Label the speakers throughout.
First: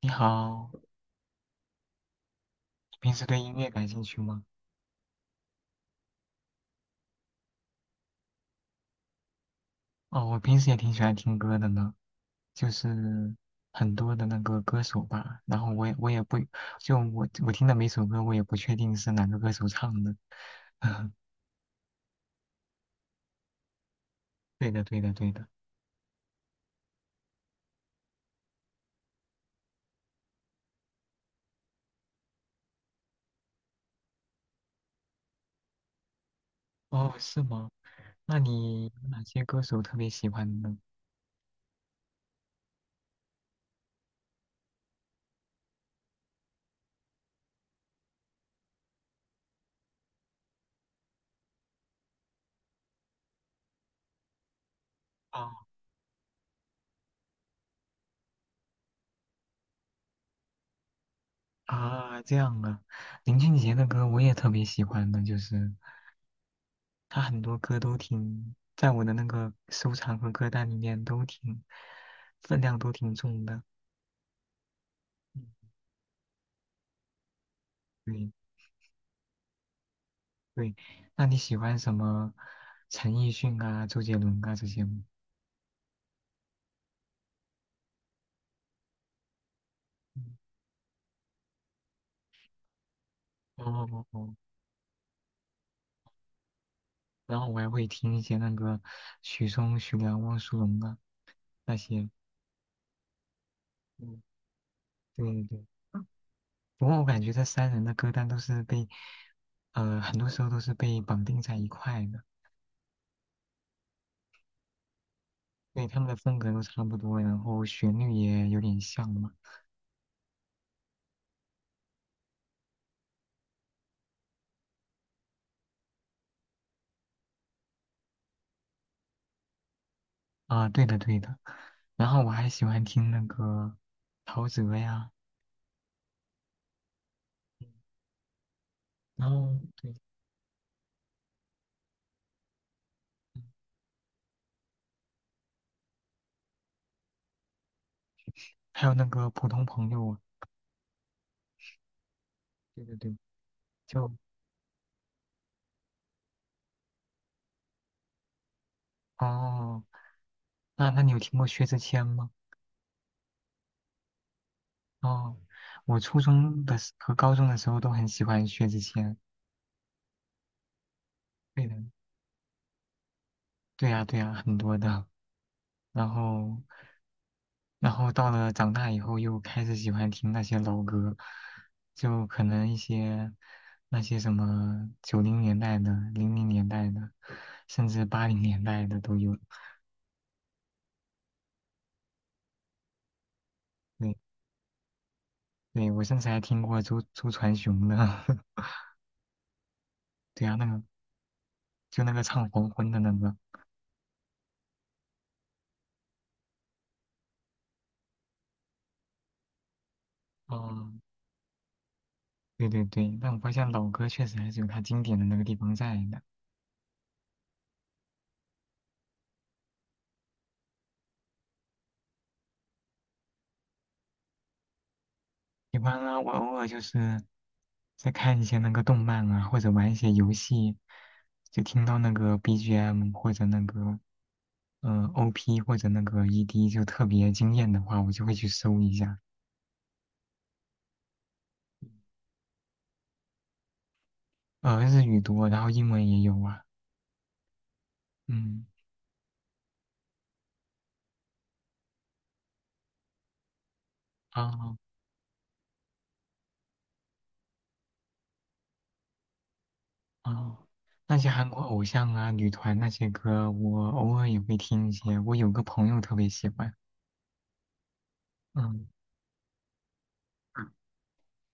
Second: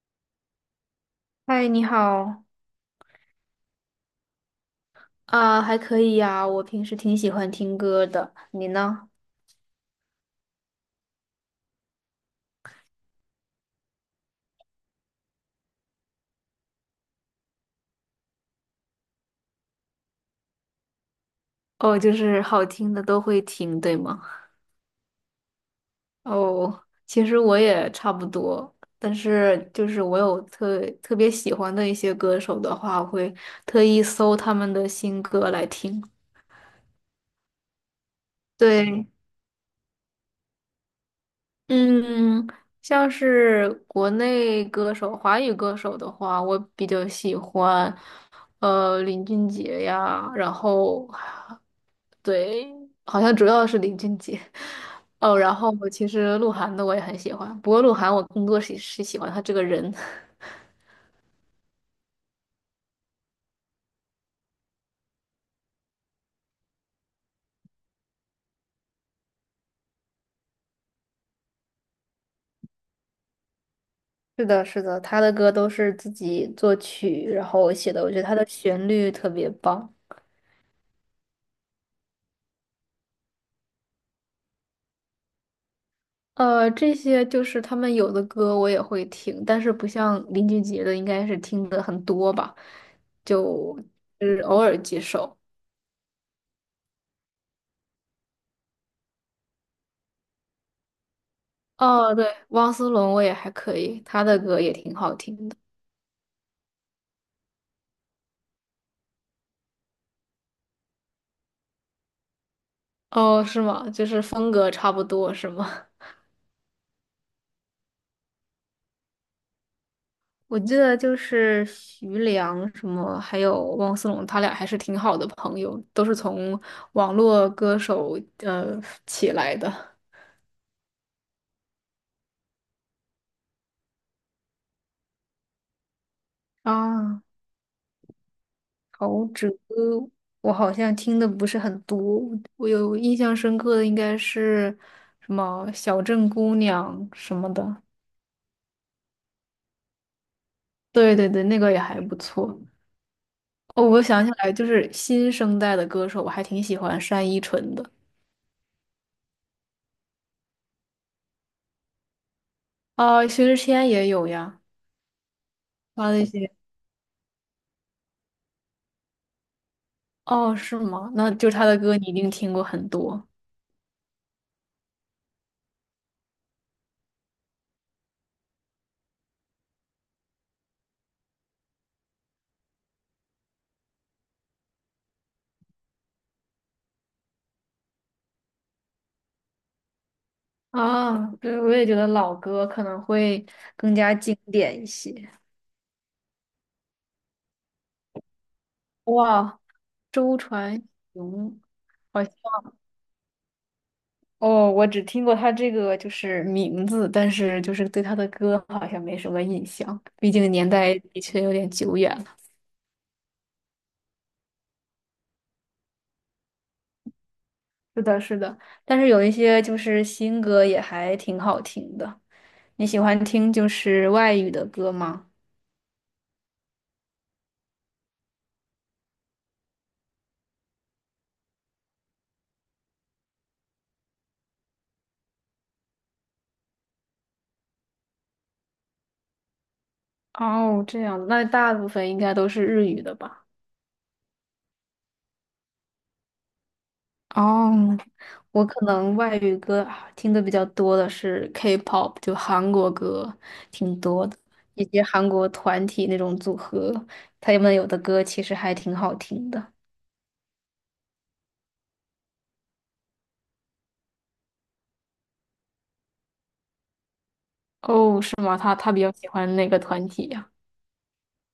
Speaker 1: 你好，
Speaker 2: 嗨，你好
Speaker 1: 你平时对音乐感兴趣吗？
Speaker 2: 啊，还可以呀，我平时挺喜欢听歌的，你呢？
Speaker 1: 哦，我平时也挺喜欢听歌的呢，就是很多的那个歌手吧。然后我也不，就我听的每首歌，我也不确定是哪个歌手唱的。
Speaker 2: 哦，就是好听的都会听，对吗？
Speaker 1: 对的，对的，对的。
Speaker 2: 哦，其实我也差不多，但是就是我有特别喜欢的一些歌手的话，我会特意搜他们的新歌来听。
Speaker 1: 哦，是吗？那你有
Speaker 2: 对，
Speaker 1: 哪些歌手特别喜欢呢？
Speaker 2: 嗯，像是国内歌手、华语歌手的话，我比较喜欢，林俊杰呀，然后对，好像主要是林俊杰。哦，然
Speaker 1: 哦
Speaker 2: 后我其实鹿晗的我也很喜欢，不过鹿晗我更多是喜欢他这个人。
Speaker 1: 啊，这样啊，林俊杰的歌我也特别喜欢的，就是。他很多歌都挺，在我的那个收藏和歌单里面都挺，分量都挺重的。
Speaker 2: 是的，是的，他的歌
Speaker 1: 嗯，
Speaker 2: 都是自己作曲，然后写的，我觉得
Speaker 1: 对
Speaker 2: 他的旋律特别棒。
Speaker 1: 对，那你喜欢什么陈奕迅啊、周杰伦啊这些吗？
Speaker 2: 这些就是他们有的歌我也会听，但是不像
Speaker 1: 嗯，
Speaker 2: 林俊杰的，应该是听的很多吧，
Speaker 1: 哦
Speaker 2: 就
Speaker 1: 哦哦，
Speaker 2: 是偶尔几首。
Speaker 1: 然后我还会听一些那个许嵩、许良、汪苏泷啊那些。
Speaker 2: 哦，对，汪苏泷我也还可以，
Speaker 1: 嗯，
Speaker 2: 他的歌也挺好
Speaker 1: 对对
Speaker 2: 听的。
Speaker 1: 对，不过我感觉这三人的歌单都是被，很多时候都是被绑定在一块的，
Speaker 2: 哦，是吗？就是风格差不多，是吗？
Speaker 1: 对，他们的风格都差不多，然后旋律也有点像嘛。
Speaker 2: 我记得就是徐良什么，还有汪苏泷，他俩还是挺好的朋友，都是从网络歌手起来的。
Speaker 1: 啊，对的对的。然后我还喜欢听那个陶喆呀，
Speaker 2: 啊，陶
Speaker 1: 然
Speaker 2: 喆，
Speaker 1: 后对，
Speaker 2: 我好像听的不是很多，我有印象
Speaker 1: 嗯，
Speaker 2: 深刻的应该是什么《小镇姑娘》什么的。
Speaker 1: 还有那个普通朋友啊，
Speaker 2: 对对对，那个也还不错。
Speaker 1: 对对对，
Speaker 2: 哦，我
Speaker 1: 就，
Speaker 2: 想起来，就是新生代的歌手，我还挺喜欢单依纯的。
Speaker 1: 哦，那那你有听过薛之谦吗？
Speaker 2: 啊，薛之谦也有呀，
Speaker 1: 哦，我
Speaker 2: 他
Speaker 1: 初
Speaker 2: 的一些。
Speaker 1: 中的时和高中的时候都很喜欢薛之谦。
Speaker 2: 哦，是吗？那就是他
Speaker 1: 对的，
Speaker 2: 的歌你一定听过很多
Speaker 1: 对呀对呀，很多的。然后到了长大以后，又开始喜欢听那些老歌，就可能一些那些什么九零年代的、零零年代的，甚至八零年代的都有。
Speaker 2: 啊。对，我也觉得老歌可能会更
Speaker 1: 对，
Speaker 2: 加经典一些。
Speaker 1: 对，我甚至还听过周传雄的，
Speaker 2: 哇，周
Speaker 1: 对啊，那
Speaker 2: 传
Speaker 1: 个
Speaker 2: 雄，
Speaker 1: 就那个
Speaker 2: 好像
Speaker 1: 唱黄昏的那个。
Speaker 2: 哦，我只听过他这个就是名字，但是就是对他的歌好像没什么印象，毕竟年
Speaker 1: 哦，
Speaker 2: 代的确有点久远了。
Speaker 1: 对对对，但我发现老歌确实还是有它经典的那个地方在的。
Speaker 2: 是的，是的，但是有一些就是新歌也还挺好听的。你喜欢听就是外语的歌吗？
Speaker 1: 喜欢啊，我偶尔就是在看一些那个动漫啊，或者玩一些游戏，就听到那个 BGM 或者那个OP 或者那个 ED 就特别惊艳的话，我就会去搜一下。
Speaker 2: 哦，这样，那大部分应该都是日语的吧？
Speaker 1: 呃，日语多，然后英文也有啊。
Speaker 2: 哦，我
Speaker 1: 嗯，
Speaker 2: 可能外语歌啊听的比较多的是 K-pop，就韩国歌挺多的，
Speaker 1: 哦
Speaker 2: 以及韩国团体那种组合，他们有的歌其实还挺好听的。
Speaker 1: 哦，那些韩国偶像啊、女团那些歌，我偶尔也会听一些。我有个朋友特别喜欢。
Speaker 2: 哦，是吗？他
Speaker 1: 嗯。
Speaker 2: 他比较喜欢哪个团体呀？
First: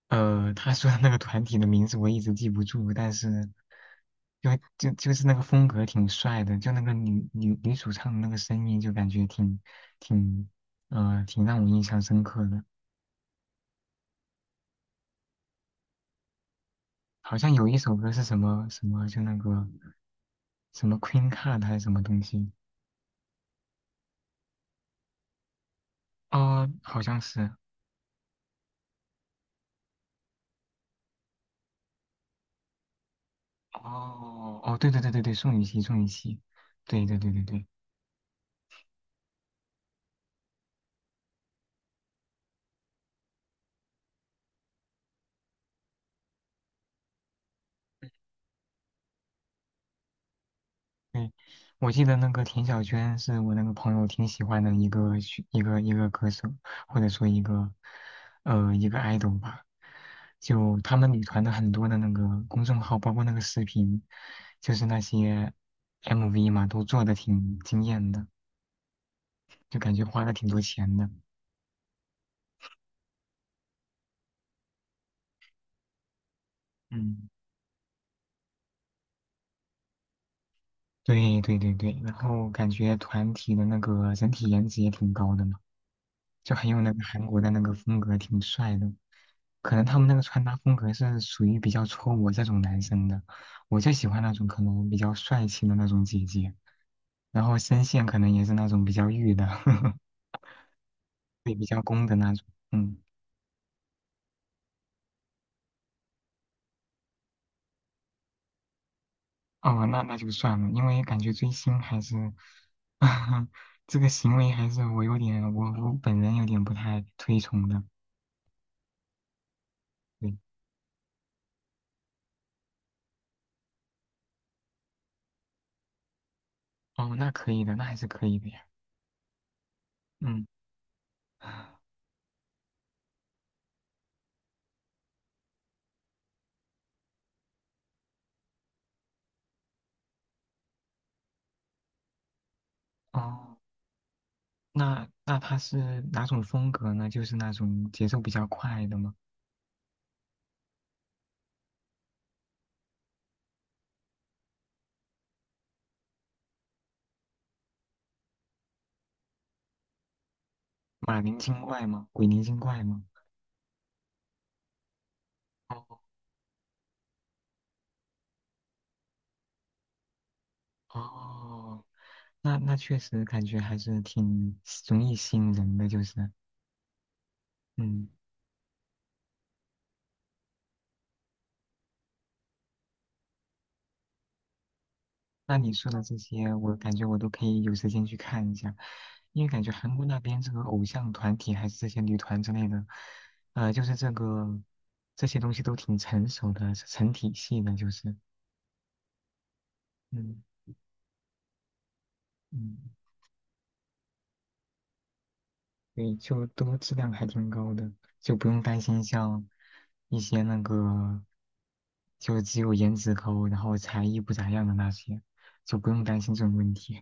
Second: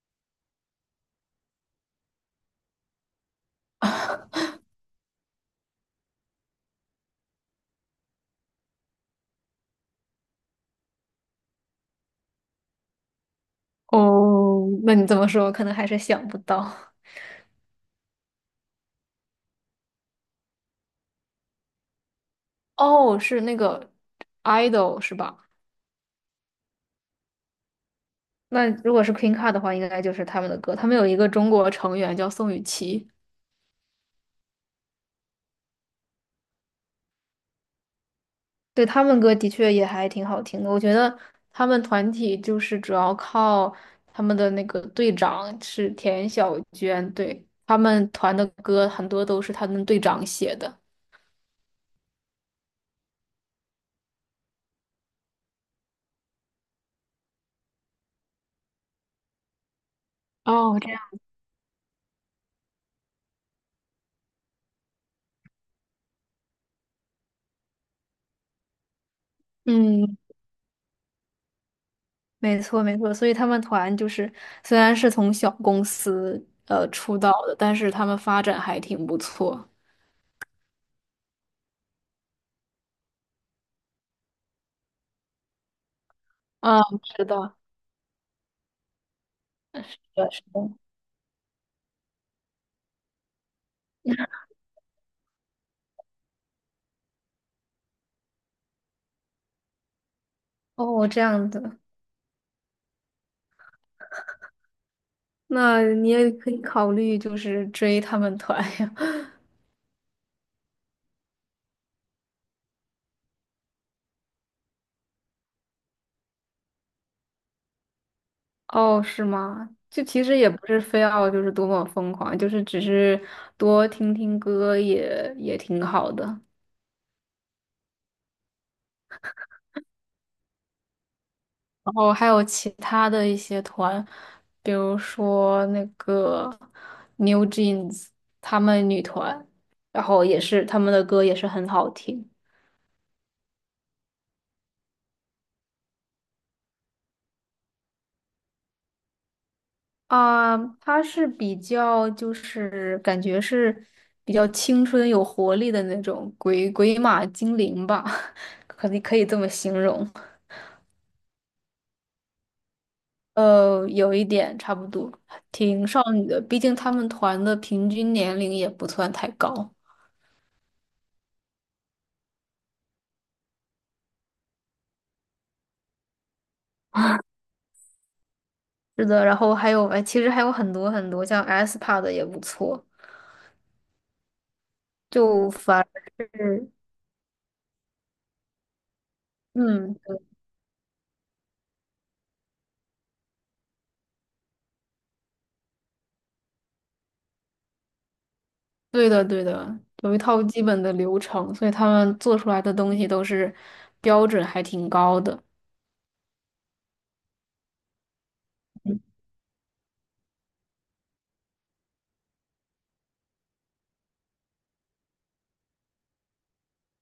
Speaker 1: 呃，他说的那个团体的名字我一直记不住，但是就就是那个风格挺帅的，就那个女主唱的那个声音，就感觉挺挺让我印象深刻的。
Speaker 2: 哦，那你这么说，我可能还是想不到。
Speaker 1: 好像有一首歌是什么什么，就那个什么 Queen Card 还是什么东西？
Speaker 2: 哦，是那个 idol 是吧？
Speaker 1: 哦，好像是。
Speaker 2: 那如果是 Queen Card 的话，应该就是他们的歌。他们有一个中国成员叫宋雨琦，
Speaker 1: 哦哦，对对对对对，宋雨琦，宋雨琦，对对对对对。
Speaker 2: 对，他们歌的确也还挺好听的，我觉得他们团体就是主要靠他们的那个队长是田小娟，对，他们团的歌很多都是他们队长写的。
Speaker 1: 对，我记得那个田小娟是我那个朋友挺喜欢的一个选一个一个歌手，或者说一个 idol 吧。
Speaker 2: 哦，
Speaker 1: 就
Speaker 2: 这
Speaker 1: 他
Speaker 2: 样，
Speaker 1: 们女团的很多的那个公众号，包括那个视频，就是那些 MV 嘛，都做的挺惊艳的，就感觉
Speaker 2: 嗯，
Speaker 1: 花了挺多钱的。
Speaker 2: 没错没错，所以他们团就是虽然是从小公司出
Speaker 1: 嗯，
Speaker 2: 道的，但是他们发展还挺不错。
Speaker 1: 对对对对，然后感觉团体的那个整体颜值也挺高的。嘛。就很有
Speaker 2: 啊，
Speaker 1: 那个
Speaker 2: 是
Speaker 1: 韩国的
Speaker 2: 的，
Speaker 1: 那个风格，挺帅的。可能他们那个
Speaker 2: 是
Speaker 1: 穿搭
Speaker 2: 的。
Speaker 1: 风格是属于比较戳我这种男生的，我就喜
Speaker 2: 是
Speaker 1: 欢
Speaker 2: 的
Speaker 1: 那种可能比较帅气的那种姐姐，然后声线可能也是那种比较御的，
Speaker 2: 哦，这样
Speaker 1: 对，比
Speaker 2: 子，
Speaker 1: 较攻的那种。嗯，
Speaker 2: 那你也可以考虑就是追他们团呀。
Speaker 1: 哦，那那就算了，因为感觉追星还是，这个行为还是我有点，我本人有点不太推崇的。
Speaker 2: 哦，是吗？就其
Speaker 1: 对，
Speaker 2: 实也不是非要就是多么疯狂，就是只是多听听歌也挺好的。
Speaker 1: 哦，那可以的，那还是可以的呀。嗯，
Speaker 2: 然后还有其他的一些团，比如说那个 New Jeans 他们女团，然后也是他们的歌也是很好听
Speaker 1: 哦。那他是哪种风格呢？就是那种节奏比较快的吗？
Speaker 2: 啊。它是比较就是感觉是比较青春有活力的那种鬼马精灵吧，可以可以这么形容。
Speaker 1: 马林精怪吗？鬼灵精怪吗？
Speaker 2: 有一点差不多，挺
Speaker 1: 哦
Speaker 2: 少女的。毕竟他们团的平均年龄也不算太高。
Speaker 1: 哦，那确实感觉还是挺容易吸引人的，就是嗯，
Speaker 2: 是的，然后还有，哎，其实还有很多很多，像 SPA 的也不错。就
Speaker 1: 那你
Speaker 2: 反
Speaker 1: 说的
Speaker 2: 而
Speaker 1: 这些，
Speaker 2: 是，
Speaker 1: 我感觉我都可以有时间去看一下，因为感觉韩
Speaker 2: 嗯，
Speaker 1: 国那边这个偶像团体还是这些女团之类的，呃，就是这个这些东西都挺成熟的，是成体系的，就是
Speaker 2: 对的，对的，有一套
Speaker 1: 嗯
Speaker 2: 基本的流程，所以他们做出来的
Speaker 1: 嗯。
Speaker 2: 东西都是标准还挺高的。
Speaker 1: 对，就都质量还挺高的，就不用担
Speaker 2: 嗯
Speaker 1: 心像一些那个，就只有颜值高，然后才艺不咋样的那些，就不用担心这种问题。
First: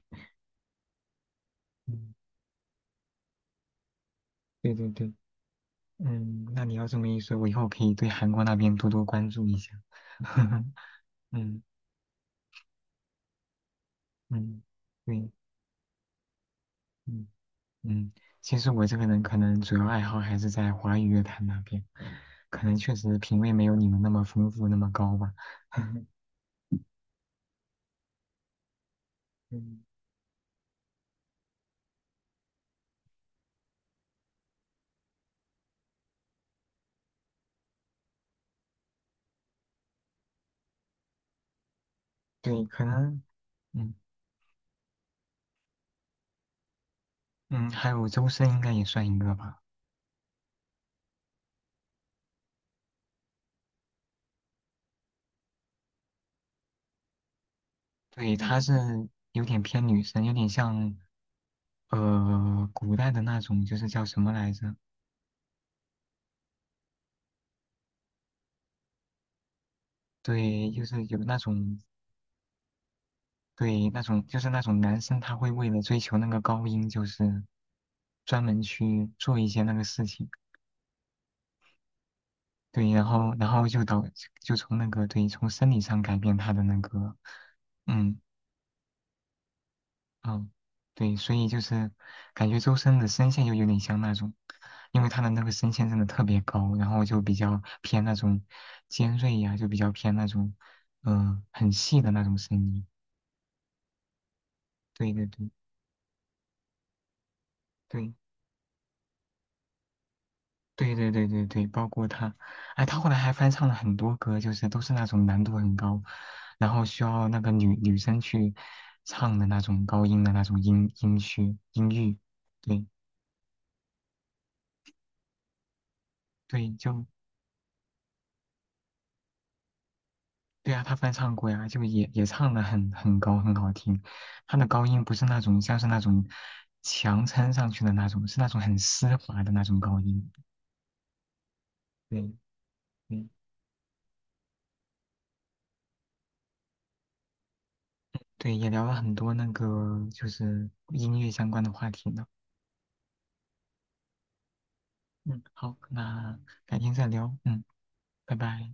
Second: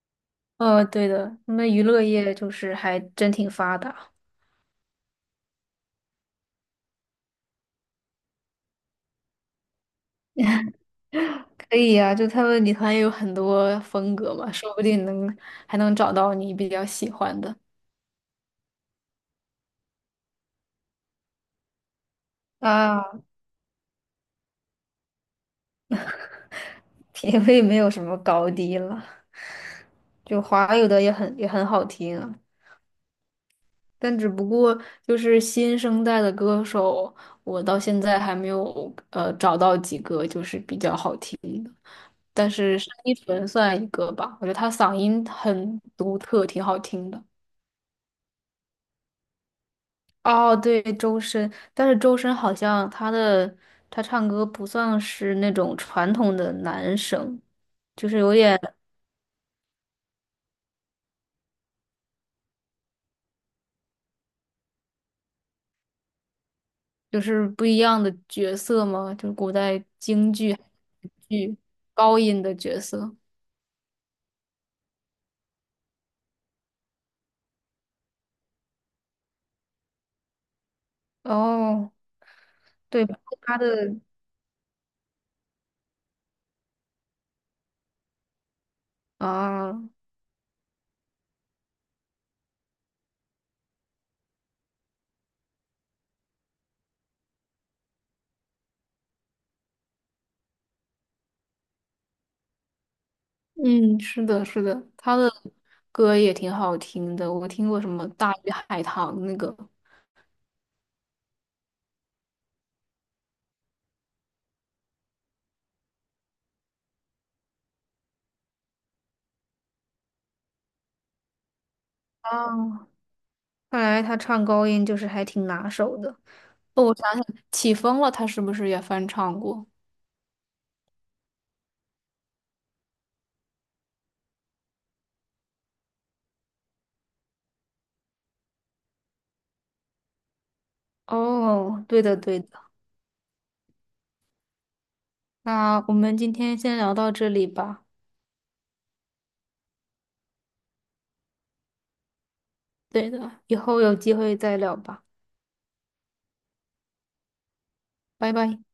Speaker 2: 对的，他们娱乐
Speaker 1: 嗯，
Speaker 2: 业就是还真挺发达。
Speaker 1: 对对对，嗯，那你要这么一说，我以后可以对韩国那边多多关注一下。嗯
Speaker 2: 可以呀、就他们女团也有很多风格嘛，
Speaker 1: 嗯，
Speaker 2: 说不定
Speaker 1: 对，
Speaker 2: 能还能找到你比较喜
Speaker 1: 嗯
Speaker 2: 欢的。
Speaker 1: 嗯，其实我这个人可能主要爱好还是在华语乐坛那边，可能确
Speaker 2: 啊，
Speaker 1: 实品味没有你们那么丰富，那么高吧。
Speaker 2: 品味没有什么高低了，
Speaker 1: 嗯，
Speaker 2: 就华语的也很好听啊，但只不过就是新生代的歌手，我到现在还没有找到几个就是比较好听的，但
Speaker 1: 对，
Speaker 2: 是
Speaker 1: 可
Speaker 2: 单依
Speaker 1: 能，
Speaker 2: 纯算一
Speaker 1: 嗯
Speaker 2: 个吧，我觉得她嗓音很独特，挺好听的。
Speaker 1: 嗯，还有周深应该也算一个吧。
Speaker 2: 哦，对，周深，但是周深好像他唱歌不算是那种传统的男生，就是有
Speaker 1: 对，
Speaker 2: 点
Speaker 1: 他是有点偏女生，有点像呃古代的那种，就是叫什么来着？
Speaker 2: 就是不一样的角色嘛，就是古代京剧
Speaker 1: 对，就是有那
Speaker 2: 剧
Speaker 1: 种，
Speaker 2: 高音的角色。
Speaker 1: 对，那种就是那种男生他会为了追求那个高音，就是专门去做一些那个事情。
Speaker 2: 哦，
Speaker 1: 对，
Speaker 2: 对，
Speaker 1: 然
Speaker 2: 包
Speaker 1: 后
Speaker 2: 括
Speaker 1: 然
Speaker 2: 他
Speaker 1: 后就
Speaker 2: 的
Speaker 1: 导就从那个，对，从生理上改变他的那个嗯
Speaker 2: 啊，
Speaker 1: 嗯，对，所以就是感觉周深的声线就有点像那种，因为他的那个声线真的特别高，然后就比较偏那种尖锐呀、就比较偏那种，嗯、很细的那种声音。
Speaker 2: 嗯，是的，是的，
Speaker 1: 对
Speaker 2: 他
Speaker 1: 对
Speaker 2: 的
Speaker 1: 对
Speaker 2: 歌也挺好听的，我听过什么
Speaker 1: 对
Speaker 2: 《大鱼海棠》那个。
Speaker 1: 对对对对对，包括他，哎，他后来还翻唱了很多歌，就是都是那种难度很高，然后需要那个女生去唱的那种高音的那种音区音域。对
Speaker 2: 哦，看来他唱高音就是还挺拿手的。
Speaker 1: 对，
Speaker 2: 哦，我
Speaker 1: 就，
Speaker 2: 想想，起风了，他是不是也翻唱过？
Speaker 1: 对啊，他翻唱过呀，就也也唱的很高，很好听。他的高音不是那种像是那种强撑上去的那种，是那种很丝滑的那种高音。
Speaker 2: 哦，对的
Speaker 1: 对，
Speaker 2: 对的，
Speaker 1: 对，
Speaker 2: 那我们今天先聊到这里吧。
Speaker 1: 对，也聊了很多那个就是音乐相关的话题呢。
Speaker 2: 对的，以后有机会再聊吧，
Speaker 1: 嗯，好，那改天再聊。嗯，
Speaker 2: 拜
Speaker 1: 拜
Speaker 2: 拜。
Speaker 1: 拜。